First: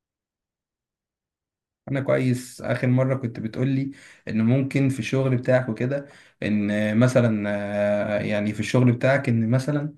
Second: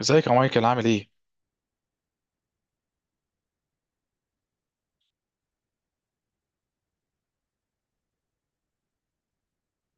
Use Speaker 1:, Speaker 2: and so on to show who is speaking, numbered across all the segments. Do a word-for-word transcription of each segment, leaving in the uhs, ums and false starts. Speaker 1: ازيك يا مايكل، عامل ايه؟
Speaker 2: انا كويس. اخر مره كنت بتقولي ان ممكن في الشغل بتاعك وكده، ان مثلا، آه، يعني في الشغل بتاعك ان مثلا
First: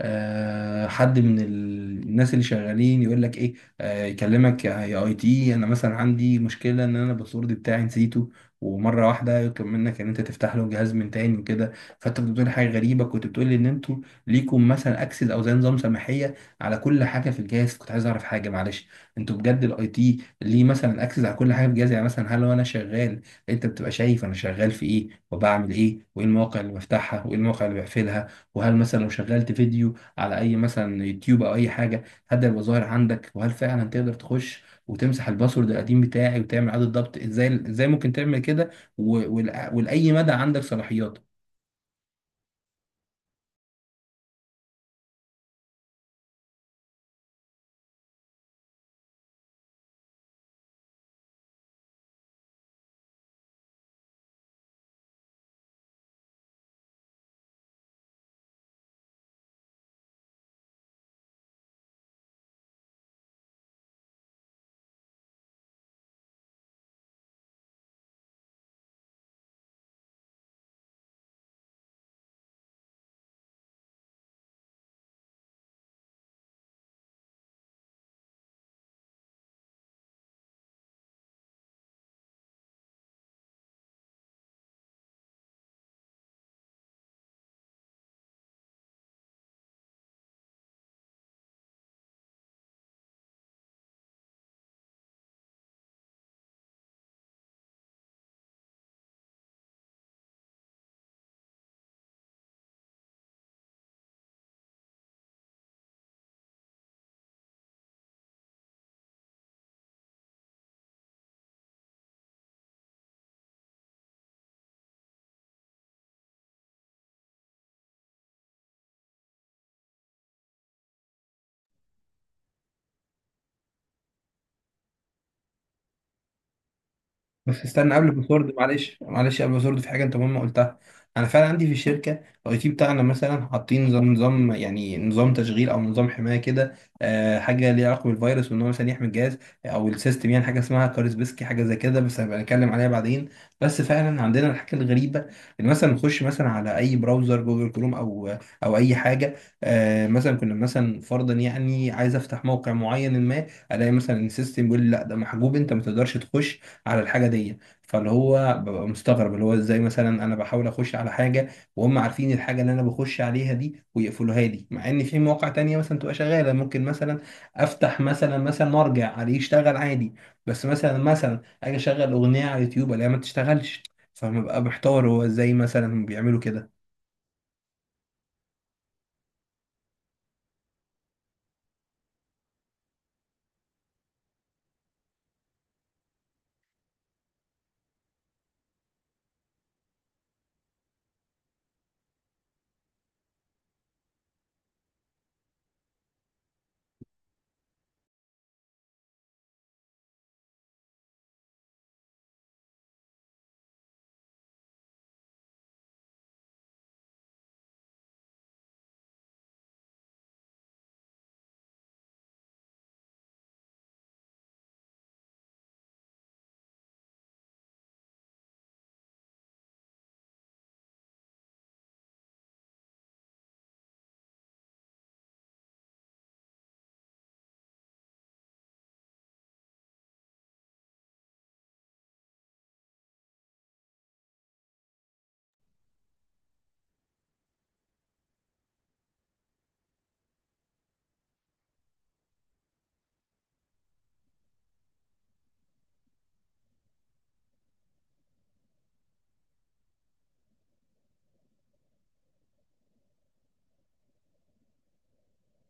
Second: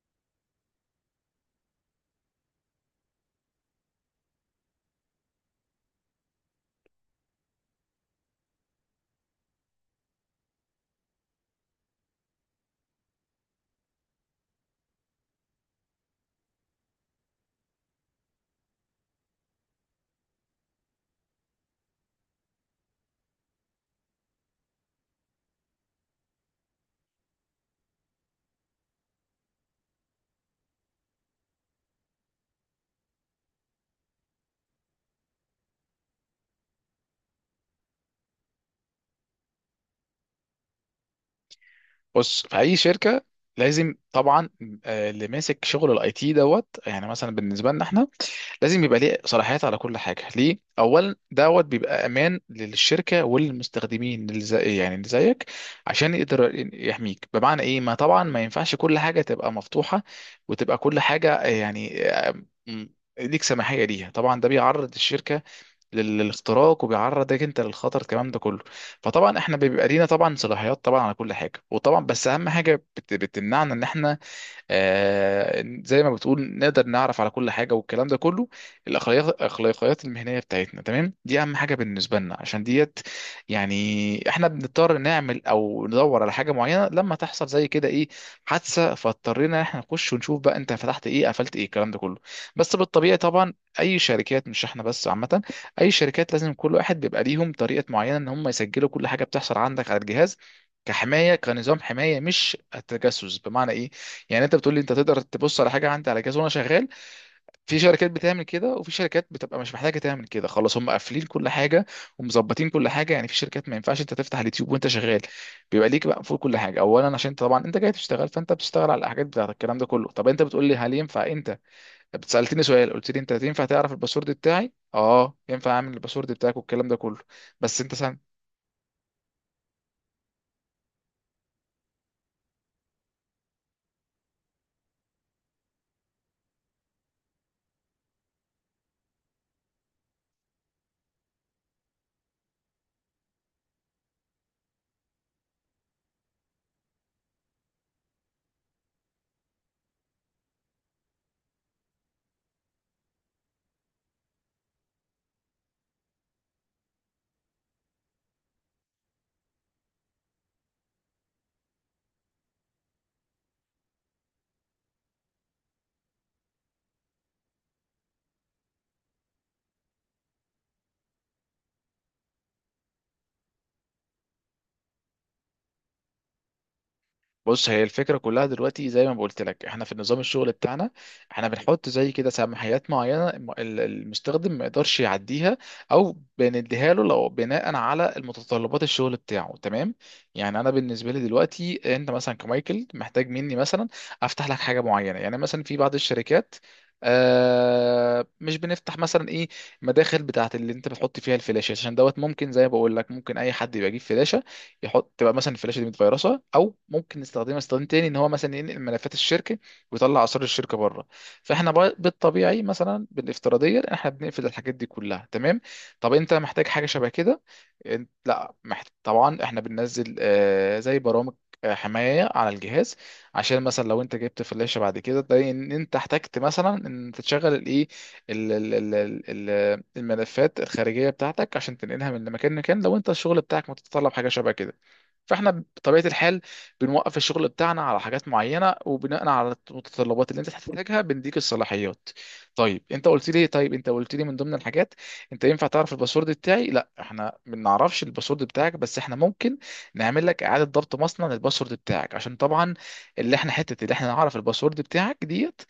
Speaker 2: آه، حد من ال- الناس اللي شغالين يقول لك ايه، آه، يكلمك يا يا اي تي، انا مثلا عندي مشكله ان انا الباسورد بتاعي نسيته. ومره واحده يطلب منك ان انت تفتح له جهاز من تاني وكده. فانت كنت بتقول حاجه غريبه، كنت بتقول لي ان انتوا ليكم مثلا اكسس او زي نظام سماحيه على كل حاجه في الجهاز. كنت عايز اعرف حاجه، معلش، انتوا بجد الاي تي ليه مثلا اكسس على كل حاجه في الجهاز؟ يعني مثلا هل لو انا شغال انت بتبقى شايف انا شغال في ايه وبعمل ايه وايه المواقع اللي بفتحها وايه المواقع اللي بقفلها؟ وهل مثلا لو شغلت فيديو على اي مثلا يوتيوب او اي حاجه، هل ده يبقى ظاهر عندك؟ وهل فعلا تقدر تخش وتمسح الباسورد القديم بتاعي وتعمل اعاده ضبط؟ ازاي ازاي ممكن تعمل كده؟ و- ول- ولاي مدى عندك صلاحيات؟
Speaker 1: بص، في اي شركه لازم طبعا آه، اللي ماسك شغل الاي تي دوت، يعني مثلا بالنسبه لنا احنا لازم يبقى ليه صلاحيات على كل حاجه، ليه؟ اولا دوت بيبقى امان للشركه وللمستخدمين اللي زي يعني اللي زيك، عشان يقدر يحميك. بمعنى ايه؟ ما طبعا ما ينفعش كل حاجه تبقى مفتوحه وتبقى كل حاجه آه، يعني آه، م- ليك سماحيه ليها. طبعا ده بيعرض الشركه لل- للاختراق، وبيعرضك انت للخطر، الكلام ده كله. فطبعا احنا بيبقى لينا طبعا صلاحيات طبعا على كل حاجه وطبعا، بس اهم حاجه بت- بتمنعنا ان احنا آه، زي ما بتقول نقدر نعرف على كل حاجه والكلام ده كله، الاخلاقيات الاخلاقيات المهنيه بتاعتنا، تمام؟ دي اهم حاجه بالنسبه لنا. عشان ديت يعني احنا بنضطر نعمل او ندور على حاجه معينه لما تحصل زي كده ايه، حادثه، فاضطرينا احنا نخش ونشوف بقى انت فتحت ايه، قفلت ايه، الكلام ده كله. بس بالطبيعي، طبعا اي شركات، مش احنا بس، عامه اي شركات لازم كل واحد بيبقى ليهم طريقه معينه ان هم يسجلوا كل حاجه بتحصل عندك على الجهاز، كحمايه، كنظام حمايه، مش التجسس. بمعنى ايه؟ يعني انت بتقول لي انت تقدر تبص على حاجه عندي على جهاز وانا شغال؟ في شركات بتعمل كده، وفي شركات بتبقى مش محتاجه تعمل كده، خلاص هم قافلين كل حاجه ومظبطين كل حاجه. يعني في شركات ما ينفعش انت تفتح اليوتيوب وانت شغال، بيبقى ليك بقى فوق كل حاجه اولا عشان انت طبعا انت جاي تشتغل، فانت بتشتغل على الحاجات بتاعت الكلام ده كله. طب انت بتقول لي، هل ينفع انت، سالتني سؤال قلت لي انت، ينفع تعرف الباسورد بتاعي؟ اه، ينفع اعمل الباسورد بتاعك والكلام ده كله،
Speaker 2: بس
Speaker 1: بس انت،
Speaker 2: استنى، قبل الباسورد، معلش معلش، قبل الباسورد في حاجه انت مهمه قلتها. انا فعلا عندي في الشركه الاي تي بتاعنا مثلا حاطين نظام، نظام يعني نظام تشغيل او نظام حمايه كده، آه حاجه ليها علاقه بالفيروس وان هو مثلا يحمي الجهاز او السيستم. يعني حاجه اسمها كارسبسكي، حاجه زي كده، بس هبقى نتكلم عليها بعدين. بس فعلا عندنا الحاجه الغريبه ان مثلا نخش مثلا على اي براوزر جوجل كروم او او اي حاجه. آه مثلا كنا مثلا فرضا، يعني عايز افتح موقع معين، ما الاقي مثلا السيستم بيقول لي لا ده محجوب، انت ما تقدرش تخش على الحاجه دي. فاللي هو ببقى مستغرب اللي هو ازاي مثلا انا بحاول اخش على حاجه وهم عارفين الحاجه اللي انا بخش عليها دي ويقفلوها لي، مع ان في مواقع تانية مثلا تبقى شغاله. ممكن مثلا افتح مثلا مثلا وارجع عليه يشتغل عادي، بس مثلا مثلا اجي اشغل اغنيه على اليوتيوب الاقيها ما تشتغلش. فببقى محتار هو ازاي مثلا بيعملوا كده.
Speaker 1: بص هي الفكرة كلها دلوقتي. زي ما قلت لك، احنا في نظام الشغل بتاعنا احنا بنحط زي كده سماحيات معينة الم- ال- المستخدم ما يقدرش يعديها، او بنديها له لو بناء على المتطلبات الشغل بتاعه، تمام؟ يعني انا بالنسبة لي دلوقتي، انت مثلا كمايكل محتاج مني مثلا افتح لك حاجة معينة. يعني مثلا في بعض الشركات آه مش بنفتح مثلا ايه، مداخل بتاعت اللي انت بتحط فيها الفلاشة، عشان دوت ممكن زي ما بقول لك، ممكن اي حد يبقى يجيب فلاشة يحط، تبقى مثلا الفلاشه دي متفيروسه، او ممكن نستخدمها استخدام تاني ان هو مثلا ينقل ملفات الشركه ويطلع اسرار الشركه بره. فاحنا بقى بالطبيعي مثلا بالافتراضيه احنا بنقفل الحاجات دي كلها، تمام؟ طب انت محتاج حاجه شبه كده، انت لا محت... طبعا احنا بننزل آه، زي برامج آه، حمايه على الجهاز، عشان مثلا لو انت جبت فلاشه بعد كده تلاقي ان انت احتجت مثلا ان تشغل الايه، ال- ال- ال- ال- ال- الملفات الخارجيه بتاعتك عشان تنقلها من مكان لمكان، لو انت الشغل بتاعك متطلب حاجه شبه كده. فاحنا بطبيعه الحال بنوقف الشغل بتاعنا على حاجات معينه، وبناء على المتطلبات اللي انت هتحتاجها بنديك الصلاحيات. طيب، انت قلت لي طيب انت قلت لي من ضمن الحاجات، انت ينفع تعرف الباسورد بتاعي؟ لا، احنا ما بنعرفش الباسورد بتاعك، بس احنا ممكن نعمل لك اعاده ضبط مصنع للباسورد بتاعك، عشان طبعا اللي احنا حته اللي احنا نعرف الباسورد بتاعك، ديت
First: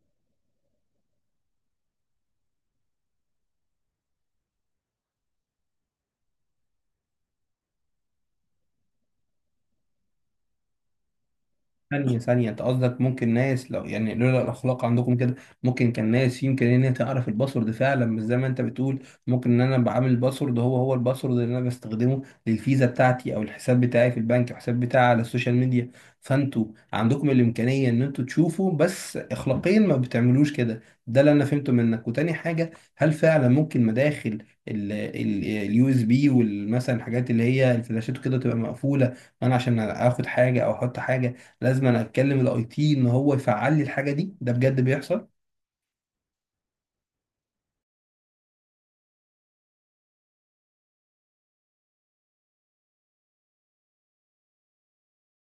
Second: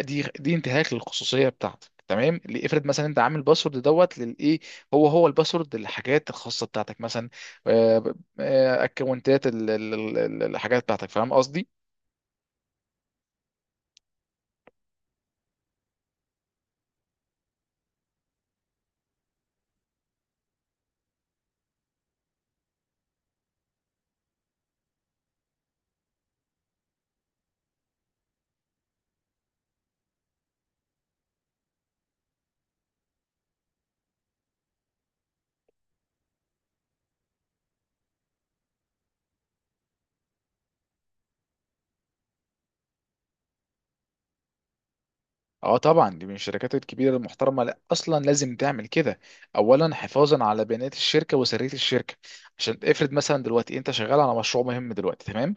Speaker 1: دي دي انتهاك للخصوصيه بتاعتك، تمام؟ اللي افرض مثلا انت عامل باسورد دوت للايه، هو هو الباسورد للحاجات الخاصه بتاعتك، مثلا آه، آه، اكونتات ال- ال- ال- الحاجات بتاعتك، فاهم قصدي؟
Speaker 2: ثانية ثانية، أنت قصدك ممكن ناس لو يعني لولا الأخلاق عندكم كده ممكن كان ناس يمكن إن هي تعرف الباسورد فعلا؟ مش زي ما أنت بتقول، ممكن إن أنا بعمل الباسورد هو هو الباسورد اللي أنا بستخدمه للفيزا بتاعتي أو الحساب بتاعي في البنك او الحساب بتاعي على السوشيال ميديا، فأنتوا عندكم الإمكانية إن أنتوا تشوفوا بس أخلاقيا ما بتعملوش كده. ده اللي أنا فهمته منك. وتاني حاجة، هل فعلا ممكن مداخل اليو اس بي والمثلا الحاجات اللي هي الفلاشات وكده تبقى مقفولة؟ أنا عشان آخد حاجة أو أحط حاجة لازم انا اتكلم الاي تي ان هو يفعل لي الحاجه دي؟ ده بجد بيحصل؟
Speaker 1: اه طبعا، دي من الشركات الكبيره المحترمه، لا اصلا لازم تعمل كده، اولا حفاظا على بيانات الشركه وسريه الشركه. عشان افرض مثلا دلوقتي انت شغال على مشروع مهم دلوقتي، تمام؟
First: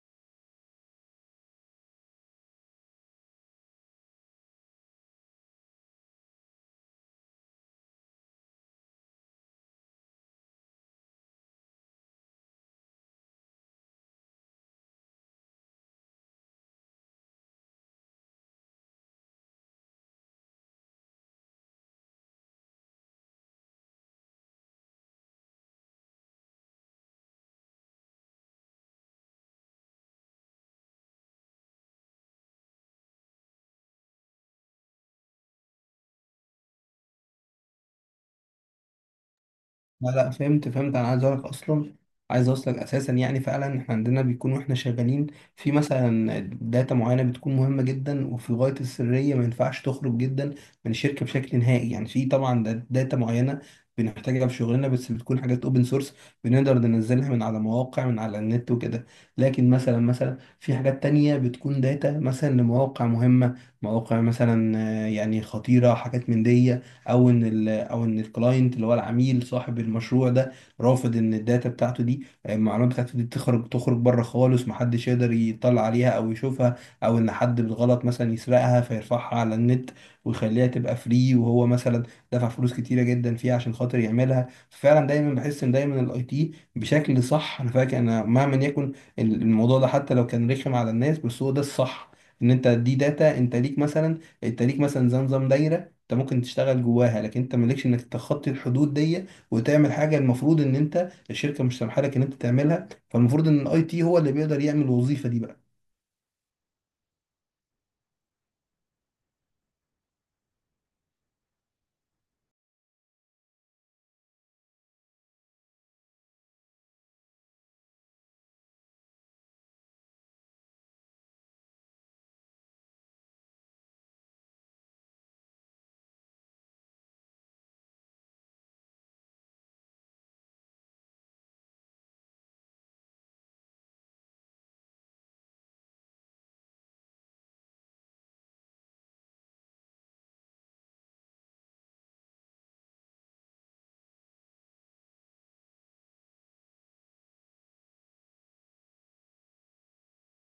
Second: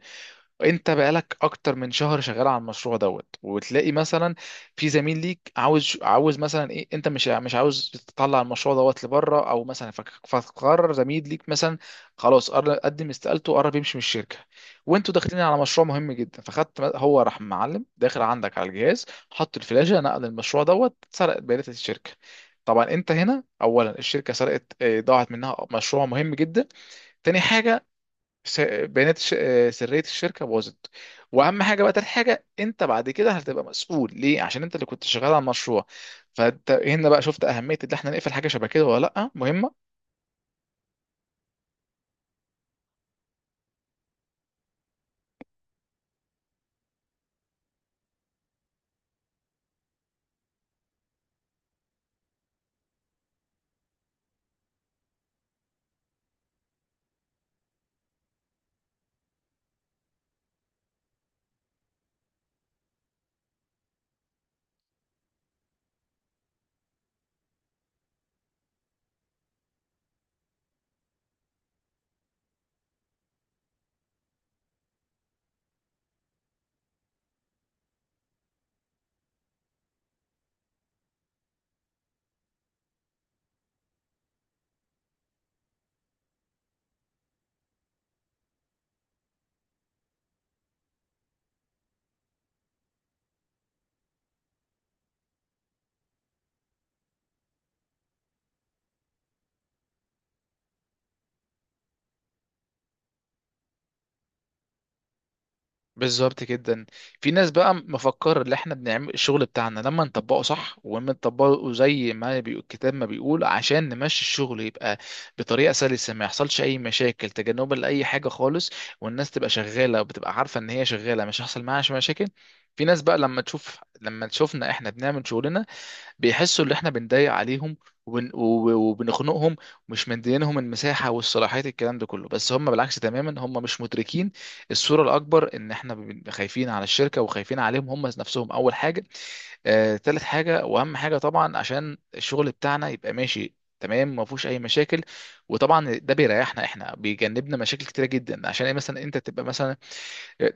Speaker 1: انت بقالك اكتر من شهر شغال على المشروع دوت، وتلاقي مثلا في زميل ليك عاوز عاوز مثلا ايه، انت مش مش عاوز تطلع المشروع دوت لبره، او مثلا فك- فقرر زميل ليك مثلا خلاص، قر- قدم استقالته قرب يمشي من الشركه، وانتوا داخلين على مشروع مهم جدا، فخدت هو راح معلم داخل عندك على الجهاز، حط الفلاشه، نقل المشروع دوت، سرق بيانات الشركه. طبعا انت هنا، اولا الشركه سرقت اه، ضاعت منها مشروع مهم جدا. تاني حاجه، س- بيانات ش- آه، سرية الشركة باظت. وأهم حاجة بقى، تالت حاجة، أنت بعد كده هتبقى مسؤول، ليه؟ عشان أنت اللي كنت شغال على المشروع. فأنت هنا بقى شفت أهمية إن إحنا نقفل حاجة شبه كده ولا لأ؟ مهمة.
Speaker 2: لا لا، فهمت فهمت، انا عايز اقولك اصلا، عايز اوصلك اساسا، يعني فعلا احنا عندنا بيكون واحنا شغالين في مثلا داتا معينه بتكون مهمه جدا وفي غايه السريه، ما ينفعش تخرج جدا من الشركه بشكل نهائي. يعني في طبعا دا- داتا معينه بنحتاجها في شغلنا بس بتكون حاجات اوبن سورس بنقدر ننزلها من على مواقع من على النت وكده. لكن مثلا مثلا في حاجات تانية بتكون داتا مثلا لمواقع مهمه، مواقع مثلا آه، يعني خطيره، حاجات من دي. او ان ال او ان الكلاينت اللي هو العميل صاحب المشروع ده رافض ان الداتا بتاعته دي المعلومات بتاعته دي تخرج تخرج بره خالص، محدش يقدر يطلع عليها او يشوفها، او ان حد بالغلط مثلا يسرقها فيرفعها على النت ويخليها تبقى فري، وهو مثلا دفع فلوس كتيره جدا فيها عشان خاطر يعملها. فعلا دايما بحس ان دايما الاي تي بشكل صح. انا فاكر انا مهما يكن الموضوع ده حتى لو كان رخم على الناس بس هو ده الصح. ان انت دي داتا، انت ليك مثلا، انت ليك مثلا زي نظام دايره، انت ممكن تشتغل جواها لكن انت مالكش انك تخطي الحدود دي وتعمل حاجه المفروض ان انت الشركه مش سامحه لك ان انت تعملها. فالمفروض ان الاي تي هو اللي بيقدر يعمل الوظيفه دي بقى.
Speaker 1: بالظبط جدا. في ناس بقى مفكر اللي احنا بنعمل الشغل بتاعنا، لما نطبقه صح ولما نطبقه زي ما بي- الكتاب ما بيقول، عشان نمشي الشغل يبقى بطريقه سلسه ما يحصلش اي مشاكل، تجنبا لاي حاجه خالص، والناس تبقى شغاله وبتبقى عارفه ان هي شغاله مش هيحصل معاها مشاكل. في ناس بقى لما تشوف لما تشوفنا احنا بنعمل شغلنا بيحسوا ان احنا بنضايق عليهم وبن... وب- وبنخنقهم ومش مدينهم المساحه والصلاحيات الكلام ده كله، بس هم بالعكس تماما، هم مش مدركين الصوره الاكبر ان احنا بن- خايفين على الشركه وخايفين عليهم هم نفسهم اول حاجه، آه، تالت حاجه واهم حاجه طبعا عشان الشغل بتاعنا يبقى ماشي تمام ما فيهوش اي مشاكل. وطبعا ده بيريحنا احنا، بيجنبنا مشاكل كتيره جدا. عشان ايه مثلا انت تبقى مثلا،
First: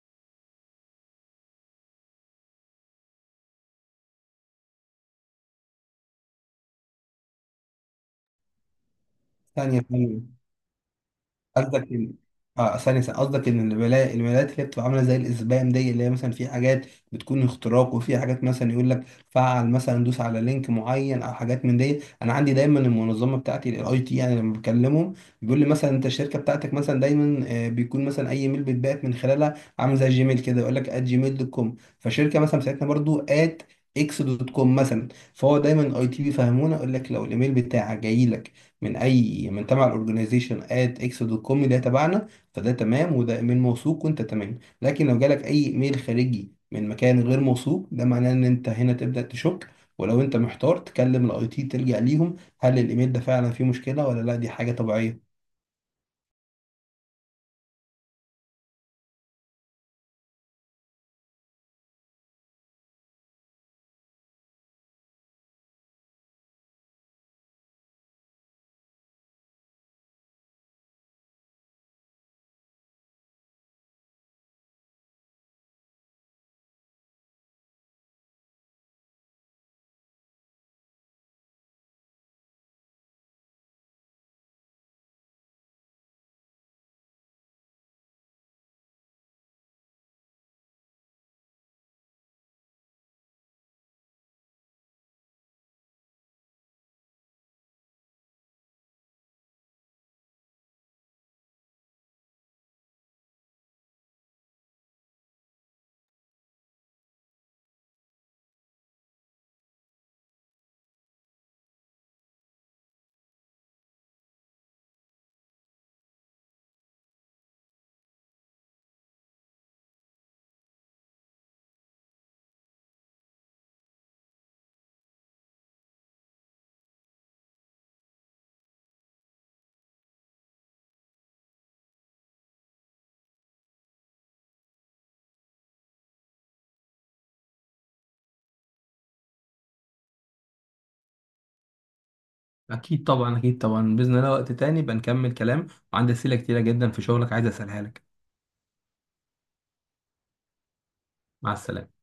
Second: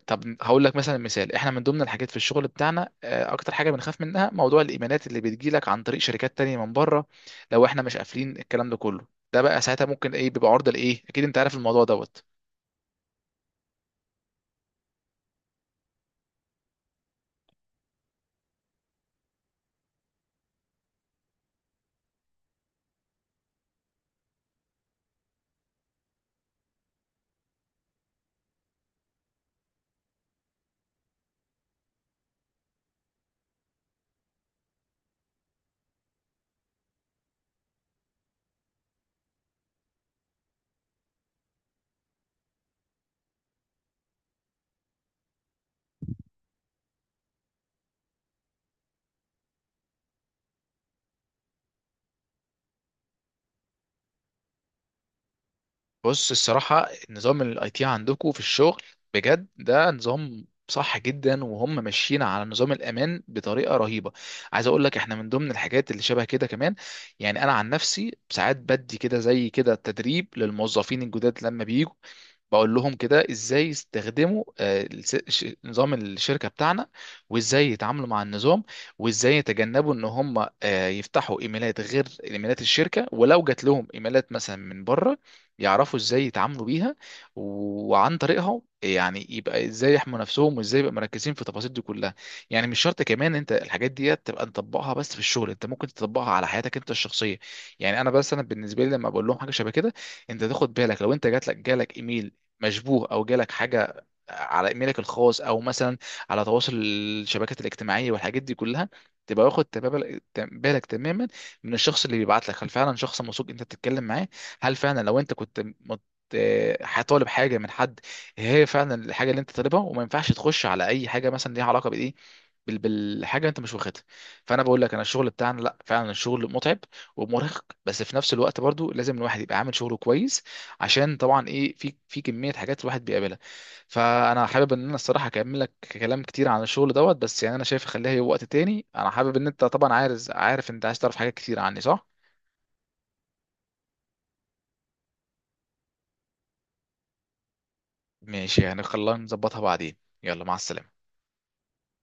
Speaker 1: طب هقول لك مثلا مثال، احنا من ضمن الحاجات في الشغل بتاعنا آه، اكتر حاجه بنخاف منها موضوع الايميلات اللي بتجي لك عن طريق شركات تانية من بره. لو احنا مش قافلين الكلام ده كله، ده بقى
Speaker 2: ثانيه،
Speaker 1: ساعتها ممكن ايه، بيبقى عرضه لايه، اكيد انت عارف الموضوع
Speaker 2: قصدك ان،
Speaker 1: دوت.
Speaker 2: اه، ثانية ثانية. قصدك ان الولايات الولايات اللي هي بتبقى عاملة زي الاسبام دي اللي هي مثلا في حاجات بتكون اختراق وفي حاجات مثلا يقول لك فعل مثلا دوس على لينك معين او حاجات من دي؟ انا عندي دايما المنظمة بتاعتي الاي تي يعني لما بكلمهم بيقول لي مثلا انت الشركة بتاعتك مثلا دايما آه، بيكون مثلا اي ميل بيتبعت من خلالها عامل زي جيميل كده، يقول لك @ات جيميل دوت كوم، جيميل دوت كوم، فالشركة مثلا بتاعتنا برضو @ات اكس دوت كوم، اكس دوت كوم مثلا. فهو دايما الاي تي بيفهمونا يقول لك لو الايميل بتاعك جاي لك من اي من تبع الاورجنايزيشن ات اكس دوت كوم اللي هي تبعنا، فده تمام وده من موثوق وانت تمام. لكن لو جالك اي ايميل خارجي من مكان غير موثوق ده معناه ان انت هنا تبدا تشك. ولو انت محتار تكلم الاي تي تلجأ ليهم هل الايميل ده فعلا فيه مشكله ولا لا؟ دي حاجه طبيعيه.
Speaker 1: بص، الصراحة نظام الاي تي عندكم في الشغل بجد ده نظام صح جدا، وهم ماشيين على نظام الامان بطريقة رهيبة. عايز اقول لك احنا من ضمن الحاجات اللي شبه كده كمان، يعني انا عن نفسي ساعات بدي كده زي كده تدريب للموظفين الجداد لما بيجوا، بقول لهم كده ازاي يستخدموا آه، الس- ش- نظام الشركة بتاعنا، وازاي يتعاملوا مع النظام، وازاي يتجنبوا ان هم آه، يفتحوا ايميلات غير ايميلات الشركة، ولو جات لهم ايميلات مثلا من بره يعرفوا ازاي يتعاملوا بيها وعن طريقها، يعني يبقى ازاي يحموا نفسهم، وازاي يبقى مركزين في التفاصيل دي كلها. يعني مش شرط كمان انت الحاجات دي تبقى مطبقها بس في الشغل، انت ممكن تطبقها على حياتك انت الشخصيه. يعني انا بس، انا بالنسبه لي لما بقول لهم حاجه شبه كده، انت تاخد بالك لو انت جات لك جالك ايميل مشبوه، او جالك حاجه على ايميلك الخاص، او مثلا على تواصل الشبكات الاجتماعيه والحاجات دي كلها، تبقى واخد تبابل- بالك تماما من الشخص اللي بيبعت لك، هل فعلا شخص موثوق انت بتتكلم معاه؟ هل فعلا لو انت كنت مت- آه، هطالب حاجه من حد، هي فعلا الحاجه اللي انت طالبها؟ وما ينفعش تخش على اي حاجه مثلا ليها علاقه بايه، بال- بالحاجه انت مش واخدها. فانا بقول لك انا، الشغل بتاعنا لا فعلا الشغل متعب ومرهق، بس في نفس الوقت برضو لازم الواحد يبقى عامل شغله كويس، عشان طبعا ايه، في في كميه حاجات الواحد بيقابلها. فانا حابب ان انا الصراحه اكمل لك كلام كتير عن الشغل دوت، بس يعني انا شايف خليها وقت تاني. انا حابب ان انت طبعا عارف، عارف انت عايز تعرف حاجات كتير عني، صح؟
Speaker 2: اكيد طبعا، اكيد طبعا، باذن الله وقت تاني بنكمل كلام، وعندي اسئله كتيره جدا في شغلك عايز اسالها لك.
Speaker 1: ماشي، يعني خلينا نظبطها بعدين. يلا، مع السلامة.
Speaker 2: مع السلامه.